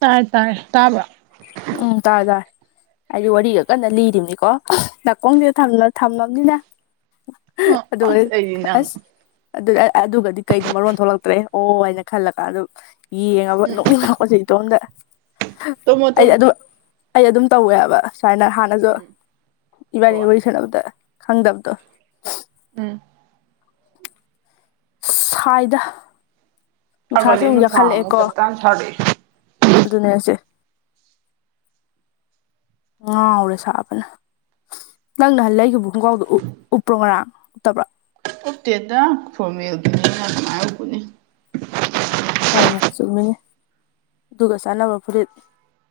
ꯇꯥꯔꯦ ꯇꯥꯔꯦ ꯇꯥꯕꯔꯣ ꯎꯝ ꯇꯥꯔꯦ ꯇꯥꯔꯦ ꯑꯩꯖꯨ ꯋꯥꯔꯤꯒ ꯀꯟꯅ ꯂꯤꯔꯤꯝꯅꯤꯀꯣ ꯅꯥꯀꯣꯡꯁꯤꯗ ꯊꯝꯂ ꯊꯝꯃꯕꯅꯤꯅ ꯍꯨꯝ ꯎꯁ ꯑꯗꯨꯒ ꯑꯩꯗꯤ ꯅꯪ ꯑꯁ ꯑꯗꯨ ꯑ ꯑꯗꯨꯒꯗꯤ ꯀꯩꯗꯣ ꯃꯔꯣꯟ ꯊꯣꯛꯂꯛꯇ꯭ꯔꯦ ꯑꯣ ꯍꯥꯏꯅ ꯈꯜꯂꯒ ꯑꯗꯨ ꯌꯦꯡꯉꯕ ꯎꯝ ꯅꯣꯛꯅꯤꯡꯉꯛꯄꯁꯤ ꯏꯇꯣꯝꯗ ꯇꯨꯝꯃꯣ ꯑꯩ ꯇꯨꯝꯃꯣ ꯑꯗꯨꯝ ꯑꯩ ꯑꯗꯨꯝ ꯇꯧꯋꯦꯕ ꯍꯥꯏꯕ ꯁꯨꯃꯥꯏꯅ ꯍꯥꯟꯅ ꯑꯗꯣ ꯎꯝ ꯏꯕꯥꯅꯤ ꯍꯣꯏ ꯋꯥꯔꯤ ꯁꯥꯅꯕꯗ ꯈꯪꯗꯕꯗꯣ ꯎꯝ ꯁꯥꯏꯗ ꯅꯨꯡꯁꯥꯁꯦ ꯁꯒꯠꯂꯛꯑꯦ ꯅꯨꯡꯁꯥ ꯑꯃꯨꯛ ꯌꯥꯛꯈꯠꯂꯛꯑꯦꯀꯣ ꯄꯞꯇꯥꯡ ꯁꯥꯔꯛꯑꯦ ꯑꯗꯨꯅꯦ ꯑꯁꯦ ꯉꯥꯎꯔꯦ ꯁꯥꯕꯅ ꯅꯪ ꯅꯍꯥꯟ ꯂꯩꯈꯤꯕ ꯈꯣꯡꯒꯥꯎꯗꯣ ꯎꯞ ꯎꯞꯄ꯭ꯔꯣ ꯉꯔꯥꯡ ꯇꯕ꯭ꯔꯥ ꯎꯞꯇꯦꯗ ꯐꯣꯔꯃꯦꯜꯒꯤꯅꯤꯅ ꯀꯃꯥꯏ ꯎꯞꯄꯨꯅꯤ ꯍꯣꯏꯅꯦ ꯆꯨꯝꯃꯤꯅꯦ ꯑꯗꯨꯒ ꯆꯥꯟꯅꯕ ꯐꯨꯔꯤꯠ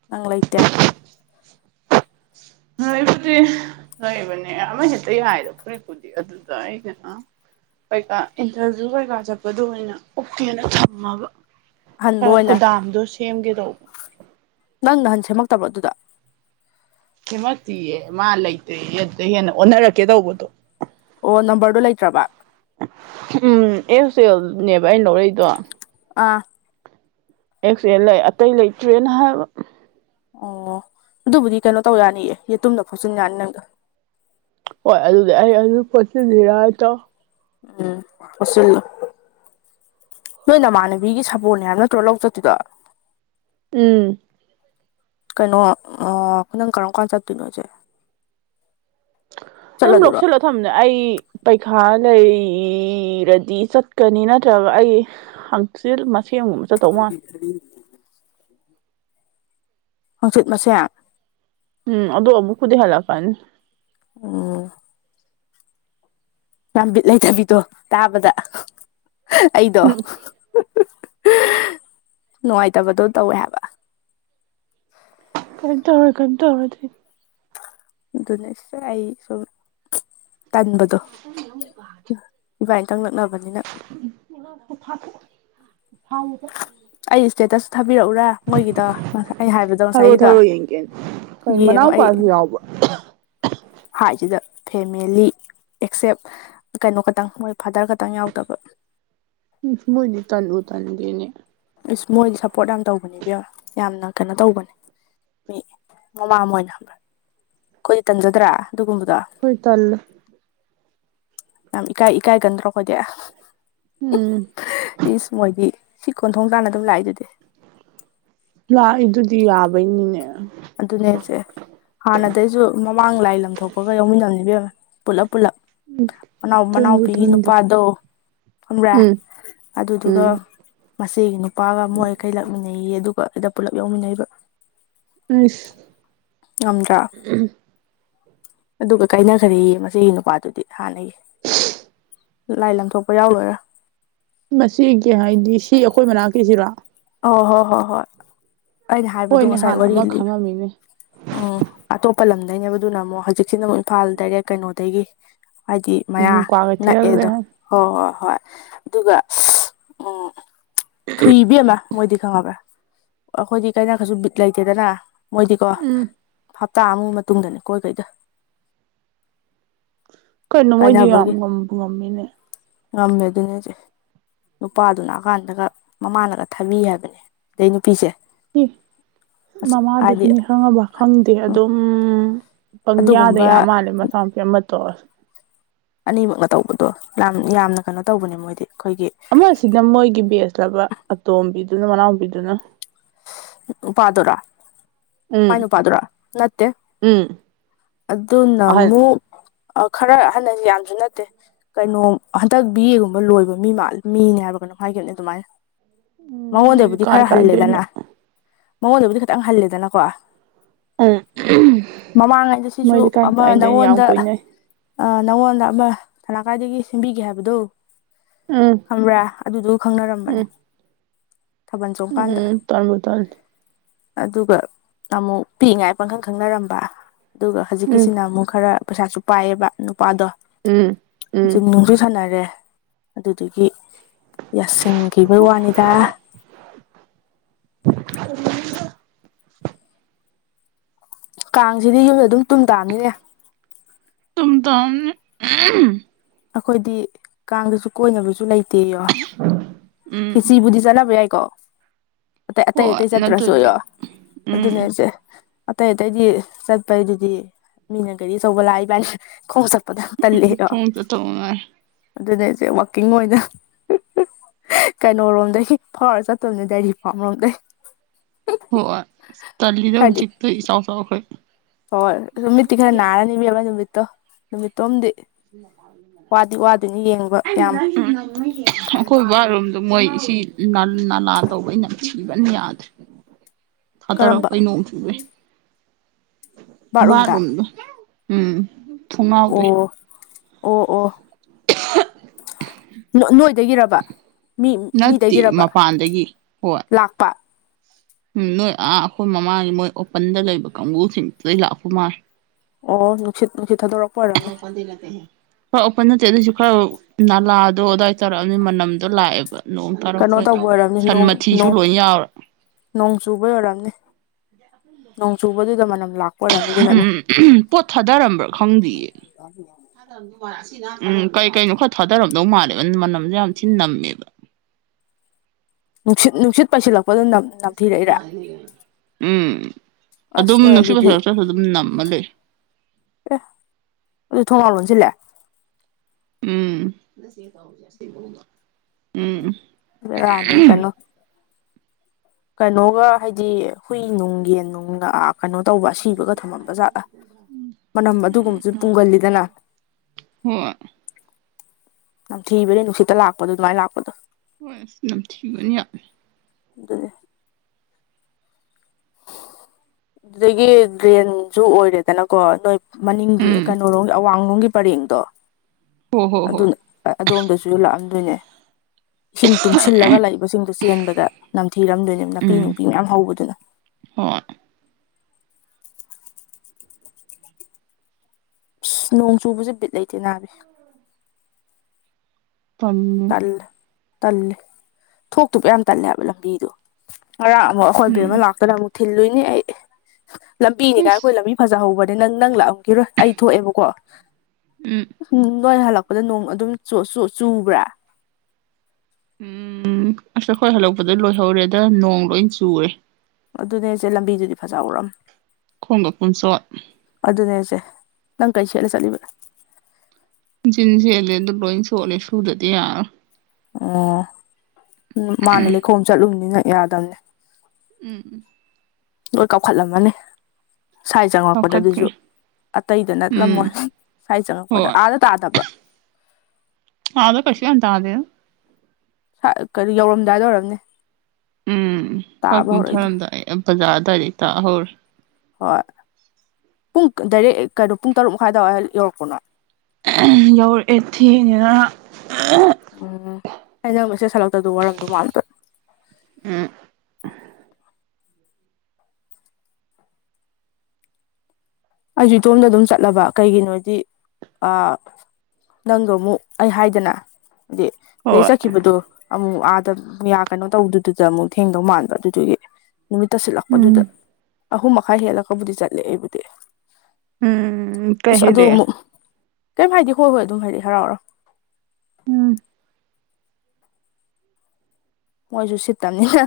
ꯅꯪ ꯂꯩꯇꯦ꯫ ꯂꯩꯕꯨꯗꯤ ꯂꯩꯕꯅꯦ ꯑꯃ ꯍꯦꯛꯇ ꯍꯥꯏꯔꯣ ꯐꯨꯔꯤꯠꯄꯨꯗꯤ ꯑꯗꯨꯗ ꯀꯩꯀꯥ ꯏꯟꯇꯔꯚꯤꯌꯨ ꯀꯩꯀꯥ ꯆꯠꯄꯗꯣ ꯑꯣꯏꯅ ꯎꯞꯀꯦꯅ ꯊꯝꯃꯕ꯫ ꯑꯍꯟꯕ ꯈ ꯑꯣꯏꯅ ꯀꯣꯗꯥꯝꯗꯣ ꯁꯦꯝꯒꯦꯗꯧꯕ ꯅꯪ ꯅꯍꯥꯟ ꯁꯦꯝꯃꯛꯇꯕꯔ ꯑꯗꯨꯗꯣ꯫ ꯁꯤꯃꯛꯇꯤꯌꯦ ꯃꯥ ꯂꯩꯇ꯭ꯔꯦ ꯑꯗꯧ ꯍꯦꯟꯅ ꯑꯣꯟꯅꯔꯛꯀꯦ ꯇꯧꯕꯗꯣ꯫ ꯑꯣ ꯅꯝꯕꯔꯗꯣ ꯂꯩꯇ꯭ꯔꯕ꯫ ꯎꯝ ꯑꯦꯁ ꯑꯦꯜꯅꯦꯕ ꯑꯩꯅ ꯂꯧꯔꯛꯏꯗꯣ꯫ ꯑꯥ ꯑꯦꯛꯁ ꯑꯦꯜ ꯂꯩ ꯑꯇꯩ ꯂꯩꯇ꯭ꯔꯦꯅ ꯍꯥꯏꯕ ꯑꯣ ꯑꯗꯨꯕꯨꯗꯤ ꯀꯩꯅꯣ ꯇꯧ ꯌꯥꯅꯤꯑꯦ ꯌꯦꯇꯨꯝꯅ ꯐꯣꯆꯤꯟ ꯌꯥꯅꯤ ꯅꯪꯗꯣ ꯍꯣꯏ ꯑꯗꯨꯗꯤ ꯑꯩ ꯑꯗꯨ ꯄꯣꯠ ꯎꯝ [unintelligible] ꯅꯣꯏ ꯅꯃꯥꯟꯅꯕꯤꯒꯤ ꯁꯥꯄꯣꯟꯅꯦ ꯍꯥꯏꯕ ꯅꯠꯇ꯭ꯔꯣ ꯂꯧ ꯆꯠꯇꯣꯏꯗꯣ꯫ ꯎꯝ ꯀꯩꯅꯣ ꯅꯪ ꯀꯔꯝ ꯀꯥꯟ ꯆꯠꯇꯣꯏꯅꯣ ꯁꯦ ꯑꯗꯨꯝ ꯆꯠꯂꯗꯣꯏꯔꯣ ꯂꯧꯁꯤꯂꯛ ꯈꯡꯗꯦ ꯑꯩ ꯄꯩꯈꯥ ꯂꯩꯔꯗꯤ ꯆꯠꯀꯅꯤ ꯅꯠꯇ꯭ꯔꯒ ꯑꯩ ꯍꯥꯡꯆꯤꯠ ꯃꯥꯁꯦꯝ [unintelligible] ꯍꯣꯡꯆꯤꯠ ꯃꯁꯦꯝ ꯎꯝ ꯑꯗꯨꯣ ꯑꯃꯨꯛꯄꯨꯗꯤ ꯍꯥꯂꯛꯀꯅꯤ꯫ ꯑꯣ ꯌꯥꯝ ꯕꯤꯠ ꯂꯩꯇꯕꯤꯗꯣ ꯇꯥꯕꯗ ꯑꯩꯗꯣ ꯎꯝ [unintelligible] ꯅꯨꯡꯉꯥꯏꯇꯕꯗꯣ ꯇꯧꯋꯦ ꯍꯥꯏꯕ꯫ ꯀꯏꯝ ꯇꯧꯔꯣꯏ ꯀꯏꯝ ꯇꯧꯔꯣꯏ ꯑꯗꯨ ꯑꯗꯨꯅꯦ ꯑꯩ ꯁꯨꯝ ꯇꯟꯕꯗꯣ ꯏꯕꯥꯏꯟꯇꯪ ꯅꯛꯅꯕꯅꯤꯅ [unintelligible] ꯑꯩ ꯏꯁꯇꯦꯇꯁꯁꯨ ꯊꯥꯕꯤꯔꯛꯎꯔ ꯃꯣꯏꯒꯤꯗꯣ ꯑꯩꯅ ꯍꯥꯏꯕꯗꯣ ꯉꯁꯥꯏꯒꯤꯗꯣ ꯀ ꯌꯦꯡꯉꯣ ꯑꯩ ꯩꯃꯅꯥꯎꯄꯒꯤ꯫ [unintelligible] ꯍꯥꯏꯁꯤꯗ ꯐꯦꯃꯦꯂꯤ ꯑꯦꯛꯁꯦꯞ ꯀꯩꯅꯣ ꯈꯛꯇꯪ ꯃꯣꯏ ꯐꯥꯗꯔ ꯈꯛꯇꯪ ꯌꯥꯎꯗꯕ ꯏꯁ ꯃꯣꯏꯕꯨ ꯇꯥꯟꯕꯨ ꯇꯟꯗꯦꯅꯦ꯫ ꯏꯁ ꯃꯣꯏꯗꯤ ꯁꯞꯄꯣꯔꯠ ꯌꯥꯝ ꯇꯧꯕꯅꯦꯕ ꯌꯥꯝꯅ ꯀꯩꯅꯣ ꯇꯧꯕꯅꯦ꯫ ꯃꯤ ꯃꯃꯥ ꯑꯃ ꯑꯣꯏꯅ ꯑꯩꯈꯣꯏꯗꯤ ꯇꯝꯖꯗ꯭ꯔꯥ ꯑꯗꯨꯒꯨꯝꯕꯗꯣ꯫ ꯍꯣꯏ ꯇꯜꯂꯦ꯫ ꯌꯥꯝ ꯏꯀꯥꯏ ꯏꯀꯥꯏꯒꯟꯗ꯭ꯔꯥ ꯑꯩꯏꯗꯤ꯫ ꯎꯝ꯫ ꯏꯁ ꯃꯣꯏꯗꯤ ꯁꯤ ꯀꯣꯟꯊꯣꯡ ꯇꯥꯟꯅ ꯑꯗꯨꯝ ꯂꯥꯛꯏꯗꯨꯗꯤ꯫ ꯂꯥꯛꯏꯗꯨꯗꯤ ꯌꯥꯕꯩꯅꯤꯅꯦ꯫ ꯑꯗꯨꯅꯦꯁꯦ ꯍꯥꯟꯅꯗꯩꯁꯨ ꯃꯃꯥꯡ ꯂꯥꯏ ꯂ ꯂꯝꯊꯣꯛꯄꯒ ꯌꯥꯎꯃꯤꯟꯅꯕꯅꯤ ꯢꯕꯦꯝꯃ ꯄꯨꯂꯞ ꯄꯨꯜꯂꯞ꯫ ꯃꯅꯥꯎ ꯇꯟꯕꯨ ꯃꯅꯥꯎꯄꯤꯒꯤ ꯇꯟꯗꯦ ꯅꯨꯄꯥꯗꯣ ꯈꯣꯟꯕ꯭ꯔ ꯎꯝ ꯑꯗꯨꯗꯨꯒ ꯎꯝ ꯃꯆꯦꯒꯤ ꯅꯨꯄꯥꯒ ꯃꯣꯏꯈꯩ ꯂꯥꯛꯃꯤꯟꯅꯩꯌꯦ ꯑꯗꯨꯒ ꯑꯗ ꯄꯨꯜꯂꯞ ꯌꯥꯎꯃꯤꯟꯅꯔꯤꯕ꯫ ꯑꯩꯁ꯫ ꯉꯝꯗ꯭ꯔꯥ ꯑꯗꯨꯒ ꯀꯥꯏꯅꯈ꯭ꯔꯦ ꯃꯁꯤꯒꯤ ꯅꯨꯄꯥꯗꯨꯗꯤ ꯍꯥꯟꯅꯒꯤ꯫ ꯂꯥꯏ ꯂꯪꯊꯣꯛꯄ ꯌꯥꯎ ꯂꯣꯏꯔꯒ꯫ ꯃꯁꯤꯒꯤ ꯍꯥꯏꯗꯤ ꯁꯤ ꯑꯩꯈꯣꯏ ꯃꯅꯥꯛꯁꯤꯒꯤꯔꯣ꯫ ꯑꯣ ꯍꯣꯏ ꯍꯣꯏ ꯍꯣꯏ ꯑꯩꯅ ꯍꯥꯏꯕꯗꯣ ꯍꯣꯏꯅꯦ ꯉꯁꯥꯏ ꯍꯥꯟꯅ ꯋꯥꯔꯤ ꯑꯃ ꯂꯤ ꯈꯪꯉꯝꯃꯤꯅꯦ ꯎꯝ ꯑꯇꯣꯞꯄ ꯂꯝꯗꯅꯦꯕꯗꯨꯅ ꯑꯃꯨꯛ ꯍꯧꯖꯤꯛꯁꯤꯅ ꯑꯃꯨꯛ ꯏꯝꯐꯥꯜ ꯗꯥꯏꯔꯦꯛ ꯀꯩꯅꯣꯗꯒꯤ ꯍꯥꯏꯗꯤ ꯃꯌꯥ ꯎꯝ ꯀ꯭ꯋꯥ ꯀꯩꯊꯦꯜ ꯅꯛꯑꯦꯗꯣ꯫ ꯂꯩꯍꯟ ꯍꯣꯏ ꯍꯣꯏ ꯍꯣꯏ ꯑꯗꯨꯒ ꯎꯝ ꯊꯨꯏ ꯏꯕꯦꯝꯃ ꯃꯣꯏꯗꯤ ꯈꯪꯉꯕ꯭ꯔꯥ ꯑꯩꯈꯣꯏꯗꯤ ꯀꯅꯥꯀꯁꯨ ꯕꯤꯠ ꯂꯩꯇꯦꯗꯅ ꯃꯣꯏꯗꯤꯀꯣ ꯎꯝ ꯍꯞꯇꯥ ꯑꯃꯒꯤ ꯃꯇꯨꯡꯗꯅꯦꯅꯤ ꯀꯣꯏ ꯀꯩꯗ ꯀꯩꯅꯨ ꯃꯣꯏꯖꯤ ꯌꯥꯝ ꯀꯥꯏꯅꯕꯒꯤ ꯉꯝꯕ ꯉꯃꯤꯅꯦ ꯉꯝꯃꯦ ꯑꯗꯨꯅꯦ ꯍꯥꯏꯖꯦ ꯅꯨꯄꯥꯗꯨ ꯂꯥꯛꯑꯀꯥꯟꯗꯒ ꯃꯃꯥꯗꯨꯅ ꯊꯝꯃꯤ ꯍꯥꯏꯕꯅꯦ ꯑꯗꯩ ꯅꯨꯄꯤꯁꯦ ꯍꯥꯏꯗꯤ ꯃꯃꯥꯗꯨꯁꯨꯅꯤ ꯈꯪꯉꯕ ꯈꯪꯗꯦ ꯑꯗꯨꯝ ꯄꯪꯌꯥꯗ ꯌꯥꯝ ꯑꯗꯨꯒꯨꯝꯕ ꯃꯥꯜꯂꯦ ꯃꯆꯥ ꯃꯨꯄꯤ ꯑꯃ ꯇꯧꯔꯁꯨ ꯑꯅꯤꯃꯛꯅ ꯇꯧꯕꯗꯣ ꯌꯥꯝ ꯌꯥꯝꯅ ꯀꯩꯅꯣ ꯇꯧꯕꯅꯦ ꯃꯣꯏꯗꯤ ꯑꯩꯈꯣꯏꯒꯤ ꯑꯃꯁꯤꯅ ꯃꯣꯏꯒꯤ ꯕꯦꯁꯂꯕ ꯑꯇꯣꯝꯕꯤꯗꯨꯅ ꯃꯅꯥꯎꯄꯤꯗꯨꯅ ꯄꯥꯗꯨꯔꯥ ꯃꯥꯏ ꯎꯝ ꯅꯨꯄꯥꯗꯨꯔꯥ ꯅꯠꯇꯦ ꯎꯝ ꯑꯗꯨꯅ ꯑꯍꯟ ꯑꯃꯨꯛ ꯑ ꯈꯔ ꯑꯍꯟ ꯍꯥꯏꯖꯤ ꯌꯥꯝꯁꯨ ꯅꯠꯇꯦ ꯀꯩꯅꯣ ꯍꯟꯗꯛ ꯕꯤ ꯑꯦꯒꯨꯝꯕ ꯂꯣꯏꯕ ꯃꯤ ꯃꯥꯂ ꯃꯤꯅꯦ ꯍꯥꯏꯕ꯭ꯔꯒꯩꯅꯝ ꯍꯥꯏꯒꯅꯤ ꯑꯗꯨꯃꯥꯏꯅ ꯎꯝ ꯃꯣꯏꯗꯤ ꯃꯉꯣꯟꯗꯕꯨꯗꯤ ꯀꯥꯏ ꯈꯔ ꯀꯥꯏꯗꯩꯅꯣ ꯍꯜꯂꯦꯗꯅ ꯃꯉꯣꯟꯗꯕꯨꯗꯤ ꯈꯤꯇꯪ ꯍꯜꯂꯦꯗꯅꯀꯣ ꯎꯝ ꯃꯃꯥꯡꯉꯩꯗ ꯁꯤꯁꯨ ꯃꯣꯏꯗꯤ ꯀꯥꯏ ꯑꯃ ꯀꯥꯏꯗꯩꯅꯣ ꯌꯥꯝ ꯅꯪꯉꯣꯟꯗ ꯀꯣꯏꯅꯩ ꯑꯥ ꯅꯪꯉꯣꯟꯗ ꯑꯃ ꯊꯂꯥꯀꯥꯏꯗꯒꯤ ꯁꯦꯝꯕꯤꯒꯦ ꯍꯥꯏꯕꯗꯨ ꯎꯝ ꯈꯪꯕ꯭ꯔꯥ ꯑꯗꯨꯗꯨ ꯈꯪꯅꯔꯝꯕꯅꯦ ꯎꯝ ꯊꯥꯕꯜ ꯆꯣꯡꯀꯥꯟꯗ ꯎꯝ ꯇꯟꯕꯨ ꯇꯟꯂꯤ ꯑꯗꯨꯒ ꯑꯃꯨꯛ ꯄꯤꯛꯏꯉꯥꯏ ꯄꯥꯡꯈꯪ ꯈꯪꯅꯔꯝꯕ ꯑꯗꯨꯒ ꯎꯝ ꯍꯧꯖꯤꯛꯀꯤꯁꯤꯅ ꯑꯃꯨꯛ ꯈꯔ ꯄꯩꯁꯥꯁꯨ ꯄꯥꯏꯌꯦꯕ ꯅꯨꯄꯥꯗꯣ ꯎꯝ ꯎꯝ ꯖꯤꯝꯅꯨꯡꯁꯨ ꯁꯥꯟꯅꯔꯦ ꯑꯗꯨꯗꯨꯒꯤ ꯌꯥꯁꯤꯟꯒꯤꯕꯩ ꯋꯥꯅꯤꯗ [unintelligible] ꯀꯥꯡꯖꯤꯗꯤ ꯌꯨꯝꯗ ꯑꯗꯨꯝ ꯇꯨꯝ ꯇꯥꯕꯅꯤꯅꯦ ꯇꯨꯝꯇꯥꯝꯅꯤ ꯑꯩꯈꯣꯏꯗꯤ ꯀꯥꯡꯗꯁꯨ ꯀꯣꯏꯅꯕꯁꯨ ꯂꯩ ꯇꯦꯌꯣ ꯈꯦꯁꯤꯕꯨꯗꯤ ꯆꯅꯕ ꯌꯥꯏꯀꯣ ꯑꯇꯩ ꯑꯇꯩ ꯍꯣꯏ ꯑꯇꯩ ꯆꯠꯇ꯭ꯔꯁꯨ ꯅꯠꯇ꯭ꯔꯗꯤ ꯑꯣꯏꯌꯣ ꯎꯝ ꯑꯗꯨꯅꯦꯁꯦ ꯑꯇꯩ ꯑꯇꯩꯗꯤ ꯆꯠꯄꯩꯗꯨꯗꯤ ꯃꯤꯅ ꯒꯥꯔꯤ ꯑꯆꯧꯕ ꯂꯥꯛꯑ ꯏꯕꯅꯤ ꯈꯣꯡ ꯆꯠꯄ ꯇꯟꯂꯦ ꯌꯣ ꯈꯣꯡ ꯆꯠꯇꯧ ꯉꯥꯏꯔꯦ ꯑꯗꯨꯅꯦ ꯍꯥꯏꯁꯦ ꯋꯥꯀꯤꯡ ꯑꯣꯏꯅ ꯀꯩꯅꯣꯔꯣꯝꯗꯒꯤ ꯐꯥꯎꯔ ꯆꯠꯇꯧꯅꯦ ꯗꯥꯏꯔꯤꯄꯣꯛꯂꯣꯝꯗꯒꯤ ꯍꯣꯏ ꯇꯜꯂꯤꯗꯣ ꯈꯔꯗꯤ ꯍꯧꯖꯤꯛꯇꯣ ꯏꯆꯥꯎ ꯆꯥꯎꯈꯩ ꯍꯣꯏ ꯑꯗꯣ ꯃꯤꯠꯇꯤ ꯈꯔ ꯅꯥꯔꯅꯤꯕ ꯅꯨꯃꯤꯠꯇꯣ ꯅꯨꯃꯤꯠꯇꯣꯝꯗꯤ ꯋꯥꯗꯤ ꯋꯥꯗꯣꯏꯅꯤ ꯌꯦꯡꯕ [unintelligible] ꯌꯥꯝ ꯑꯩꯈꯣꯏ ꯕꯥꯠꯔꯨꯝꯗꯣ ꯃꯣꯏꯁꯤ ꯅꯂꯥ ꯇꯧꯕꯩ ꯅꯝꯊꯤꯕꯅ ꯌꯥꯗ꯭ꯔꯦ ꯀꯔꯝꯕ ꯊꯗꯥꯔꯛꯄꯩ ꯅꯣꯡ ꯆꯨꯕꯩ ꯕꯥꯠꯔꯨꯝꯗ ꯕꯥꯗꯔꯨꯝꯗꯣ ꯎꯝ ꯊꯣꯡꯅꯥꯎꯗꯩ ꯑꯣ ꯑꯣ ꯑꯣ [unintelligible] ꯅꯣ ꯅꯣꯏꯗꯥꯒꯤꯔꯕ ꯅꯠꯇꯦ ꯃꯄꯥꯟꯗꯒꯤ ꯍꯣꯏ ꯂꯥꯛꯄ ꯎꯝ ꯅꯣꯏ ꯑꯥ ꯑꯩꯈꯣꯏ ꯃꯃꯥꯡꯒꯤ ꯃꯣꯏ ꯑꯣꯄꯟꯗ ꯂꯩꯕ ꯀꯥꯡꯕꯨꯁꯤꯡꯗꯨꯗꯩ ꯂꯥꯛꯄ ꯃꯥꯜꯂꯦ ꯑꯣ ꯅꯨꯡꯁꯤꯠ ꯅꯨꯡꯁꯤꯠ ꯊꯥꯗꯣꯔꯛꯄ ꯑꯣꯏꯔꯝꯅꯦ ꯑꯗꯨꯏ ꯅꯠꯇꯦ ꯍꯣꯏ ꯑꯣꯄꯟ ꯅꯠꯇꯦ ꯑꯗꯨꯏꯁꯨ ꯈꯔ ꯅꯥꯂꯥꯗꯣ ꯑꯗꯨꯋꯥꯏ ꯇꯧꯔꯛꯑꯕꯅꯤ ꯃꯅꯝꯗꯣ ꯂꯥꯛꯑꯦꯕ ꯅꯣꯡ ꯀꯩꯅꯣ ꯇꯥꯔꯛꯄ ꯇꯧꯕ ꯑꯣꯏꯔꯝꯅꯤ ꯁꯟ ꯅꯣꯡ ꯃꯊꯤꯁꯨ ꯂꯣꯏ ꯌꯥꯎꯔꯦ ꯅꯣꯡ ꯆꯨꯕꯩ ꯑꯣꯏꯔꯝꯅꯤ ꯅꯣꯡ ꯆꯨꯕꯗꯨꯗ ꯃꯅꯝ ꯂꯥꯛ ꯎꯝ ꯄꯣꯠ ꯊꯥꯗꯔꯝꯕ꯭ꯔꯥ ꯈꯪꯗꯤꯌꯦ ꯎꯝ ꯀꯩ ꯀꯩꯅꯣ ꯈꯔ ꯊꯥꯗꯔꯝꯗꯧ ꯃꯥꯜꯂꯦꯕ ꯃꯅꯝꯖꯦ ꯌꯥꯝ ꯊꯤꯅ ꯅꯝꯃꯦꯕ ꯅꯨꯡꯁꯤꯠ ꯅꯨꯡꯁꯤꯠ ꯄꯥꯏꯁꯤꯜꯂꯛꯄꯗꯨꯅ ꯅꯝ ꯅꯝꯊꯤꯔꯛꯏꯔ ꯎꯝ ꯑꯁ ꯑꯗꯨꯝ ꯅꯣꯏ ꯅꯨꯡꯁꯤꯠ ꯑꯗꯨꯗꯤ ꯄꯥꯏꯁꯤꯜꯂꯛꯇꯔꯥꯁꯨ ꯑꯗꯨꯝ ꯅꯝꯃ ꯂꯩ ꯑꯦ ꯑꯗꯨ ꯊꯣꯡꯉꯥꯅꯥꯎ ꯂꯣꯟꯁꯤꯟꯂꯦ ꯎꯝ ꯎꯝ ꯕꯦꯔꯥꯅꯤ ꯀꯩꯅꯣ ꯀꯩꯅꯣꯒ ꯍꯥꯏꯗꯤ ꯍꯨꯏ ꯅꯨꯡ ꯌꯦꯟ ꯅꯨꯡꯒꯑꯥ ꯀꯩꯅꯣ ꯇꯧꯕ ꯑꯁꯤꯕꯒ ꯊꯝꯃꯝꯕ ꯖꯠꯂꯥ ꯃꯅꯝ ꯑꯗꯨꯒꯨꯝꯕꯖꯨ ꯄꯨꯡꯒꯜꯂꯤꯗꯅ ꯍꯣꯏ ꯅꯝꯊꯤꯕꯅꯦ ꯅꯨꯡꯁꯤꯠꯇ ꯂꯥꯛꯄꯗꯣ ꯑꯗꯨꯃꯥꯏꯅ ꯂꯥꯛꯄꯗꯣ ꯍꯣꯏ ꯅꯝꯊꯤꯕꯅꯤ ꯌꯥꯝ ꯑꯗꯨꯅꯦ ꯑꯗꯨꯗꯒꯤ ꯒ꯭ꯔꯦꯟꯁꯨ ꯑꯣꯏꯔꯦꯗꯅꯀꯣ ꯅꯣꯏ ꯃꯅꯤꯡꯒꯤ ꯀꯩꯅꯣꯔꯣꯝꯒꯤ ꯑꯋꯥꯡꯂꯣꯝꯒꯤ ꯄꯔꯦꯡꯗꯣ ꯍꯣꯏ ꯑꯗꯨꯅ ꯑꯗꯣꯝꯗꯁꯨ ꯂꯥꯛꯑꯝꯗꯣꯏꯅꯦ ꯏꯁꯤꯡ ꯇꯨꯡꯁꯤꯜꯂꯒ ꯂꯩꯏꯕꯁꯤꯡꯗꯣ ꯆꯦꯟꯕꯗ ꯅꯝꯊꯤꯔꯝꯗꯣꯏꯅꯦꯕ ꯅꯥꯄꯤ ꯎꯝ ꯅꯨꯄꯤ ꯃꯌꯥꯝ ꯍꯧꯕꯗꯨꯅ ꯍꯣꯏ ꯏꯁ ꯅꯣꯡ ꯆꯨꯕꯁꯦ ꯕꯤꯠ ꯂꯩꯇꯦ ꯅꯥꯕꯤ ꯇꯜꯂꯤ ꯇꯜꯂꯦ ꯇꯜꯂꯦ ꯊꯣꯛꯇꯨꯄ ꯌꯥꯝ ꯇꯜꯂꯦ ꯍꯥꯏꯕ ꯂꯝꯕꯤꯗꯣ ꯉꯔꯥꯡ ꯑꯃ ꯑꯥ ꯈꯣꯏ ꯕꯦꯝꯃ ꯎꯝ ꯂꯥꯛꯇꯅ ꯑꯃꯨꯛ ꯊꯤꯜꯂꯨꯅꯤ ꯑꯩ ꯂꯝꯄꯤꯅꯦꯒꯥꯏ ꯏꯁ ꯑꯩꯈꯣꯏ ꯂꯝꯕꯤ ꯐꯖꯍꯧꯕꯅꯦ ꯅꯪ ꯅꯪ ꯂꯥꯛꯑꯝꯒꯤꯔꯣꯏ ꯑꯩ ꯊꯣꯛꯑꯦꯕꯀꯣ ꯎꯝ [unintelligible] ꯅꯣꯏ ꯍꯜꯂꯛꯄꯗ ꯅꯣꯡ ꯑꯗꯨꯝ ꯆꯣ ꯆꯣ ꯆꯨꯕ꯭ꯔꯥ ꯎꯝ ꯑꯁ ꯍꯩꯈꯣꯏ ꯍꯜꯂꯛꯄꯗ ꯂꯣꯏꯍꯧꯔꯦꯗ ꯅꯣꯡ ꯂꯣꯏ ꯆꯨꯔꯦ ꯑꯗꯨꯅꯦ ꯍꯥꯏꯁꯦ ꯂꯝꯕꯤꯗꯨꯗꯤ ꯐꯖꯍꯧꯔꯝꯅꯦ ꯈꯣꯡꯒ ꯄꯨꯝꯆꯣꯠ ꯑꯗꯨꯅꯦ ꯍꯥꯏꯁꯦ ꯅꯪ ꯀꯩ ꯁꯦꯠꯂ ꯆꯠꯂꯤꯕ ꯖꯤꯟ ꯁꯦꯠꯂꯦ ꯑꯗꯨ ꯂꯣꯏ ꯆꯣꯠꯂꯦ ꯁꯨꯗꯔꯗꯤ ꯌꯥꯔꯔꯣꯏ ꯑꯣ ꯃꯥꯅꯦ ꯂꯩꯈꯣꯝ ꯆꯠꯂꯨꯕꯅꯤꯅ ꯌꯥꯗꯕꯅꯦ ꯎꯝ ꯎꯝ ꯂꯣꯏ ꯀꯥꯎꯈꯠꯂꯝꯃꯅꯤ ꯁꯥꯏ ꯆꯪꯉꯛꯄꯗ ꯂꯧꯈꯠꯈ꯭ꯔꯦ ꯑꯗꯨꯖꯨ ꯑꯇꯩꯗ ꯎꯝ ꯅꯠꯂꯝꯃꯣꯏ ꯁꯥꯏ ꯆꯪꯉꯛꯄꯗ ꯍꯣꯏ ꯑꯥꯗ ꯇꯥꯗꯕ꯭ꯔꯥ ꯑꯥꯗ ꯀꯩꯁꯨ ꯌꯥꯝ ꯇꯥꯗꯦꯗ [unintelligible] ꯀꯔꯤ ꯌꯧꯔꯝꯗꯥꯏꯗ ꯑꯣꯏꯔꯝꯅꯤ ꯎꯝ ꯈꯔ ꯍꯧꯔꯛꯏꯗꯣ ꯀꯨꯝꯊꯥꯔꯝꯗꯥꯏ ꯕꯖꯥꯔ ꯑꯗꯥꯏꯗꯩ ꯇꯥꯕ ꯍꯧꯔꯦ ꯍꯣꯏ ꯄꯨꯡ ꯀꯗꯥꯏꯔꯦꯛ ꯀꯩꯅꯣ ꯄꯨꯡ ꯇꯔꯨꯛ ꯃꯈꯥꯏ ꯑꯗꯋꯥꯏ ꯌꯧꯔꯛꯄꯔꯣ ꯅꯣꯏ ꯌꯧꯔꯛꯑꯦ ꯊꯦꯡꯅꯤꯅ ꯎꯝ ꯑꯩ ꯅꯪ ꯃꯦꯁꯦꯁ ꯍꯜꯂꯛꯇꯗꯣ ꯋꯥꯔꯝꯗꯧ ꯃꯥꯟꯕ ꯎꯝ ꯑꯩꯁꯨ ꯏꯇꯣꯝꯗ ꯑꯗꯨꯝ ꯆꯠꯂꯕ ꯀꯩꯒꯤꯅꯣꯏꯗꯤ ꯑꯥ ꯅꯪꯗꯣ ꯑꯃꯨꯛ ꯑꯩ ꯍꯥꯏꯗꯅ ꯍꯥꯏꯗꯤ ꯁꯤꯗꯩ ꯍꯣꯏ ꯆꯠꯈꯤꯕꯗꯣ ꯑꯃꯨꯛ ꯑꯥꯗ ꯃꯤꯌꯥ ꯀꯩꯅꯣ ꯇꯧꯗꯨꯗꯨꯗ ꯑꯃꯨꯛ ꯊꯦꯡꯗꯧ ꯃꯥꯟꯕ ꯑꯗꯨꯗꯨꯒꯤ ꯅꯨꯃꯤꯠ ꯇꯁꯤꯜꯂꯛꯄꯗꯨꯗ ꯎꯝ ꯑꯍꯨꯝ ꯃꯈꯥꯏ ꯍꯦꯜꯂꯒꯕꯨꯗꯤ ꯆꯠꯂꯦ ꯑꯩꯕꯨꯗꯤ ꯎꯝ ꯀꯩ ꯑꯁ ꯑꯗꯨ ꯍꯥꯏꯩꯔꯛꯑꯦ ꯑꯃꯨꯛ ꯀꯦꯝ ꯍꯥꯏꯗꯤ ꯍꯣꯏ ꯍꯣꯏ ꯑꯗꯨꯝ ꯍꯥꯏꯔꯛꯑꯦ ꯍꯔꯥꯎ ꯍꯔꯥꯎ ꯎꯝ ꯃꯣꯏꯁꯨ ꯁꯤꯠꯇꯝꯅꯤꯅ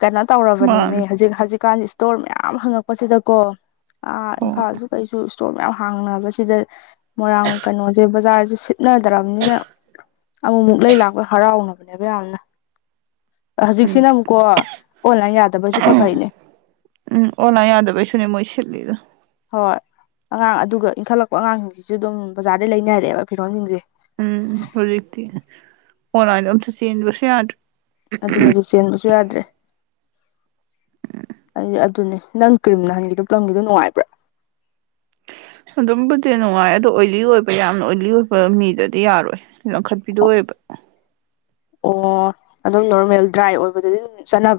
ꯀꯩꯅꯣ ꯇꯧꯔꯕꯅꯦꯃꯤ ꯃꯥꯅꯤ ꯍꯧꯖꯤꯛ ꯍꯧꯖꯤꯛꯀꯥꯟ ꯇꯣꯔ ꯃꯌꯥꯝ ꯍꯥꯡꯉꯛꯄꯁꯤꯗꯀꯣ ꯑꯥ ꯍꯣꯏ ꯏꯝꯐꯥꯜꯁꯨ ꯀꯩꯁꯨ ꯏꯁꯇꯣꯔ ꯃꯌꯥꯝ ꯍꯥꯡꯅꯕꯁꯤꯗ ꯃꯣꯏꯔꯥꯡ ꯀꯩꯅꯣꯖꯦ ꯕꯖꯥꯔꯖꯦ ꯁꯤꯠꯅꯗ꯭ꯔꯕꯅꯤꯅ ꯑꯃꯨꯛꯃꯨꯛ ꯂꯩ ꯂꯥꯛꯄ ꯍꯔꯥꯎꯅꯕꯅꯦꯕ ꯌꯥꯝꯅ ꯑꯥ ꯎꯝ ꯍꯧꯖꯤꯛꯁꯤꯅ ꯑꯃꯨꯛꯀꯣ ꯑꯣꯟꯂꯥꯏꯟ ꯌꯥꯗꯕꯩꯁꯨ ꯈꯔ ꯐꯩꯅꯦ ꯎꯝ ꯑꯣꯂꯥꯏ ꯌꯥꯗꯕꯩꯁꯨꯅꯤ ꯃꯣꯏ ꯁꯤꯠꯂꯤꯗꯣ ꯍꯣꯏ ꯑꯉꯥꯡ ꯑꯗꯨꯒ ꯏꯟꯈꯠꯂꯛꯄ ꯑꯉꯥꯡꯁꯤꯡꯁꯤꯖꯨ ꯑꯗꯨꯝ ꯕꯖꯥꯔꯗꯩ ꯂꯩꯅꯔꯦꯕ ꯐꯤꯔꯣꯟꯁꯤꯡꯁꯦ ꯎꯝ ꯍꯧꯖꯤꯛꯇꯤ ꯑꯣꯟꯂꯥꯏꯟꯗ ꯑꯃꯇ ꯆꯦꯟꯖꯕꯁꯨ ꯌꯥꯗꯔꯦ ꯑꯗꯨꯅꯖꯨ ꯆꯦꯟꯕꯁꯨ ꯌꯥꯗ꯭ꯔꯦ ꯑꯩ ꯑꯗꯨꯅꯦ ꯅꯪ ꯀ꯭ꯔꯤꯝ ꯅꯍꯟꯒꯤꯗꯣ ꯄꯂꯝꯒꯤꯗꯣ ꯅꯨꯡꯉꯥꯏꯕ꯭ꯔꯥ ꯑꯗꯨꯝꯕꯨꯗꯤ ꯅꯨꯡꯉꯥꯏ ꯑꯗꯣ ꯑꯣꯏꯂꯤ ꯑꯣꯏꯕ ꯌꯥꯝꯅ ꯑꯣꯏꯂꯤ ꯑꯣꯏꯕ ꯃꯤꯗꯗꯤ ꯌꯥꯔꯣꯏ ꯂꯧꯈꯠꯄꯤꯗꯣ ꯑꯣꯏꯑꯕ ꯑꯣ ꯑꯗꯨꯝ ꯅꯣꯔꯃꯦꯜ ꯗ꯭ꯔꯥꯏ ꯑꯣꯏꯕꯗꯗꯤ ꯑꯗꯨꯝ ꯆꯠꯅ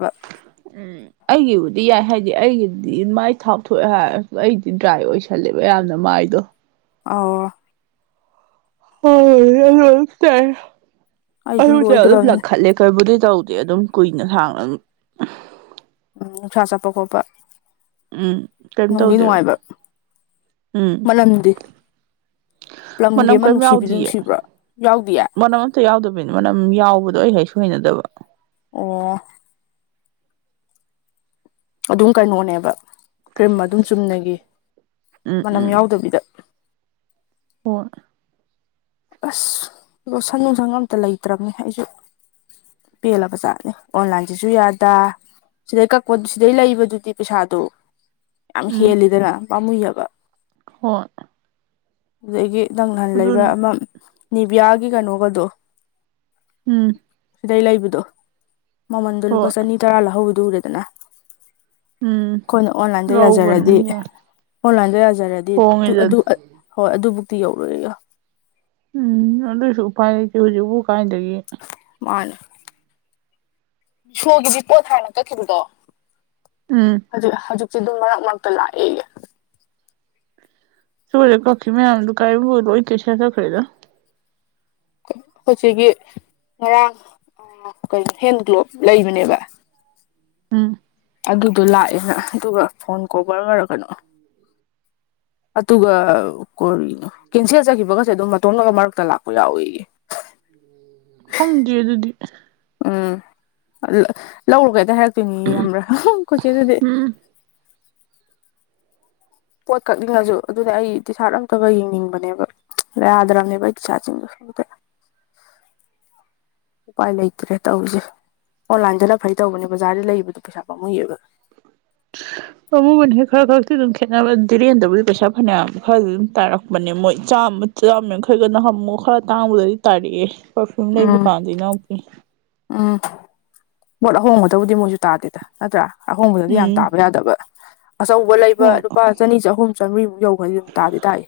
ꯎꯝ ꯑꯩꯒꯤꯕꯨꯗꯤ ꯌꯥꯏ ꯍꯥꯏꯗꯤ ꯑꯩꯒꯤꯗꯤ ꯃꯥꯏ ꯊꯥꯎꯊꯣꯛꯑꯦ ꯍꯥꯏꯔꯁꯨ ꯑꯩꯗꯤ ꯗ꯭ꯔꯥꯏ ꯑꯣꯏꯁ ꯊꯜꯂꯦꯕ ꯌꯥꯝꯅ ꯃꯥꯏꯗꯣ ꯑꯣ [unintelligible] ꯇ ꯑꯩꯁꯨ ꯑꯗꯨꯝ ꯂꯣꯏꯗꯣꯔꯕꯅꯤ ꯂꯥꯡꯈꯠꯂꯦ ꯀꯩꯕꯨꯗꯤ ꯇꯧꯗꯦ ꯑꯗꯨꯝ ꯀꯨꯏꯅ ꯁꯥꯡꯅ [unintelligible] ꯎꯝ ꯅꯨꯡꯁꯥ ꯆꯠꯄ ꯈꯣꯠꯄ ꯎꯝ ꯀꯩꯝ ꯅꯨꯡꯗꯤ ꯇꯧꯗꯦꯕ ꯅꯨꯡꯉꯥꯏꯕ ꯎꯝ ꯃꯅꯝꯗꯤ ꯄꯂꯝꯒꯤ ꯃꯅꯝ ꯑꯃ ꯀꯩꯝ ꯅꯨꯡꯁꯤꯕꯤꯗꯨ ꯌꯥꯎꯗꯤꯌꯦ ꯅꯨꯡꯁꯤꯕ꯭ꯔꯣ ꯌꯥꯎꯗꯤꯌꯥ ꯃꯅꯝ ꯑꯝꯇ ꯌꯥꯎꯗꯕꯅꯤ ꯃꯔꯅꯝ ꯌꯥꯎꯕꯗꯣ ꯑꯩ ꯍꯦꯛ ꯁꯣꯏꯅꯗꯕ ꯑꯣ ꯑꯗꯨꯝ ꯀꯩꯅꯣꯅꯦꯕ ꯀ꯭ꯔꯤꯝ ꯑꯗꯨꯝ ꯆꯨꯝꯅꯒꯤ ꯎꯝ ꯃꯅꯝ ꯎꯝ ꯌꯥꯎꯗꯕꯤꯗ ꯍꯣꯏ ꯑꯁ ꯑꯗꯣ ꯁꯟ ꯅꯨꯡꯁꯪ ꯑꯝꯇ ꯂꯩꯇ꯭ꯔꯕꯅꯦ ꯑꯩꯁꯨꯦ ꯄꯦꯜꯂꯕꯖꯥꯠꯅꯤ ꯑꯣꯟꯂꯥꯏꯟꯁꯤꯁꯨ ꯌꯥꯗ ꯁꯤꯗꯩ ꯀꯛꯄꯗꯨ ꯁꯤꯗꯩ ꯂꯩꯕꯗꯨꯗꯤ ꯄꯩꯁꯥꯗꯨ ꯌꯥꯝ ꯎꯝ ꯍꯦꯜꯂꯤꯗꯅ ꯄꯥꯝꯃꯨꯏꯑꯕ ꯍꯣꯏ ꯑꯗꯨꯗꯒꯤ ꯅꯪ ꯅꯍꯥꯟ ꯂꯩꯕ ꯑꯗꯨꯅ ꯑꯃ ꯅꯤꯚꯌꯥꯒꯤ ꯀꯩꯅꯣꯒꯗꯣ ꯎꯝ ꯁꯤꯗꯩ ꯂꯩꯕꯗꯣ ꯃꯃꯟꯗꯣ ꯂꯨꯄꯥ ꯍꯣꯏ ꯆꯅꯤ ꯇꯔꯥ ꯂꯧꯍꯧꯕꯗꯨ ꯎꯔꯦꯗꯅ ꯎꯝ ꯑꯩꯈꯣꯏꯅ ꯑꯣꯟꯂꯥꯏꯟꯗ ꯌꯥꯖꯔꯗꯤ ꯂꯧꯕꯅꯤ ꯑꯣꯟꯂꯥꯏꯟꯗ ꯌꯥꯖꯔꯗꯤ ꯑꯗꯨ ꯍꯣꯡꯉꯤꯗꯅ ꯍꯣꯏ ꯑꯗꯨꯕꯨꯛꯇꯤ ꯌꯧꯔꯛꯏꯒ ꯎꯝ ꯑꯗꯨꯏꯁꯨ ꯎꯄꯥꯏ ꯂꯩꯇꯦ ꯍꯧꯖꯤꯛꯐ ꯀꯥꯏꯗꯒꯤ ꯃꯅꯦ ꯁꯣꯒꯤꯗꯤ ꯄꯣꯠ ꯍꯥꯏꯥꯟꯅ ꯆꯠꯈꯤꯕꯗꯣ ꯎꯝ ꯍꯧꯖꯤꯛ ꯍꯧꯖꯤꯛꯁꯤ ꯑꯗꯨꯝ ꯃꯔꯛ ꯃꯔꯛꯇ ꯂꯥꯛꯑꯦꯒ ꯁꯦ ꯀꯀꯤ ꯃꯌꯥꯝꯗꯨ ꯀꯥꯏꯕꯨꯣꯜꯣ ꯏꯦ ꯁꯦ ꯁꯈꯗ ꯈꯣꯏꯆꯦꯀꯤ ꯉꯔꯥꯡ ꯀꯩꯅꯣ ꯍꯦꯟ ꯒ꯭ꯂꯣꯞ ꯂꯩꯕꯅꯦꯕ ꯎꯝ ꯑꯗꯨꯗꯣ ꯂꯥꯛꯑꯦꯅ ꯑꯗꯨꯒ ꯐꯣꯟ ꯀꯣꯕꯔ ꯑꯣꯏꯔꯒꯅꯣ [inaudible] ꯑꯗꯨꯒ ꯀꯣ ꯀꯦꯟꯁꯦꯜꯖꯈꯤꯕꯒꯁꯦ ꯑꯗꯨꯝ ꯃꯇꯣꯝꯅꯒ ꯃꯔꯛꯇ ꯂꯥꯛꯄ ꯌꯥꯎꯏꯦꯒꯤ ꯈꯣꯡꯗꯦ ꯑꯗꯨꯗꯤ ꯎꯝ ꯂꯧꯔꯨꯒꯇ ꯍꯥꯏꯔꯛꯇꯣꯏꯅꯤ ꯌꯥꯝꯕ꯭ꯔꯥ ꯀꯣꯏꯆꯦꯗꯗꯤ ꯎꯝ ꯄꯣꯠ ꯀꯛꯅꯤꯡꯉꯁꯨ ꯑꯗꯨꯗꯤ ꯑꯩ ꯇꯗꯤꯁꯥꯔꯠ ꯑꯝꯇꯕ ꯌꯦꯡꯅꯤꯡꯕꯅꯦꯕ ꯌꯥꯗꯔ꯭ꯕꯅꯦ ꯑꯩ ꯇꯤꯁꯥꯠ ꯁꯤꯡꯗꯣ [inaudible] ꯎꯄꯥꯏ ꯂꯩꯇ꯭ꯔꯦ ꯇꯧꯔꯤꯁꯦ ꯑꯣꯟꯂꯥꯏꯟꯗꯅ ꯐꯩ ꯇꯧꯕꯅꯦ ꯕꯖꯥꯔꯗ ꯂꯩꯕꯗꯣ ꯄꯩꯁꯥ ꯄꯥꯝꯃꯨꯏꯌꯦꯕ ꯑꯃꯃꯨꯕꯟ ꯍꯦꯛ ꯈꯔ ꯈꯛꯇꯤ ꯑꯗꯨꯝ ꯈꯦꯠꯅꯕꯗꯤꯔꯦꯟꯗꯕꯨꯗꯤ ꯄꯩꯁꯥ ꯐꯅꯌꯥꯝ ꯐꯔꯗꯤ ꯑꯗꯨꯝ ꯇꯥꯔꯛꯄꯅꯦ ꯃꯣꯏ ꯆꯥꯝꯃ ꯆꯃꯦ ꯃꯈꯩꯒꯅ ꯍꯥꯃꯨꯛ ꯈꯔ ꯇꯥꯡꯕꯗꯗꯤ ꯇꯥꯔꯛꯑꯦ ꯄꯔꯐꯤꯌꯨꯝ ꯂꯩꯕ ꯎꯝ ꯀꯥꯟꯗ ꯅꯨꯛꯀꯤ ꯎꯝ ꯄꯣꯠ ꯑꯍꯣꯡꯕꯗꯕꯨꯗꯤ ꯃꯣꯏꯁꯨ ꯇꯥꯗꯦꯗ ꯅꯠꯇ꯭ꯔꯥ ꯑꯍꯣꯡꯕꯗꯗꯤ ꯌꯥꯝ ꯎꯝ ꯇꯥꯕ ꯌꯥꯗꯕ ꯑꯆꯧꯕ ꯍꯣ ꯂꯩꯕ ꯂꯨꯄꯥ ꯆꯅꯤ ꯆꯍꯨꯝ ꯆꯥꯝꯔꯤꯃꯨꯛ ꯌꯧꯕꯗꯤ ꯑꯗꯨꯝ ꯇꯥꯗꯤ ꯇꯥꯏꯏ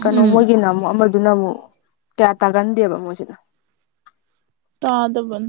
ꯀꯩꯅꯣ ꯎꯝ ꯃꯣꯏꯒꯤꯅ ꯑꯃꯨꯛ ꯑꯃꯗꯨꯅ ꯑꯃꯨꯛ ꯀꯌꯥ ꯇꯥꯒꯟꯗꯦꯕ ꯃꯣꯏꯁꯤꯅ ꯇꯥꯗꯕꯟ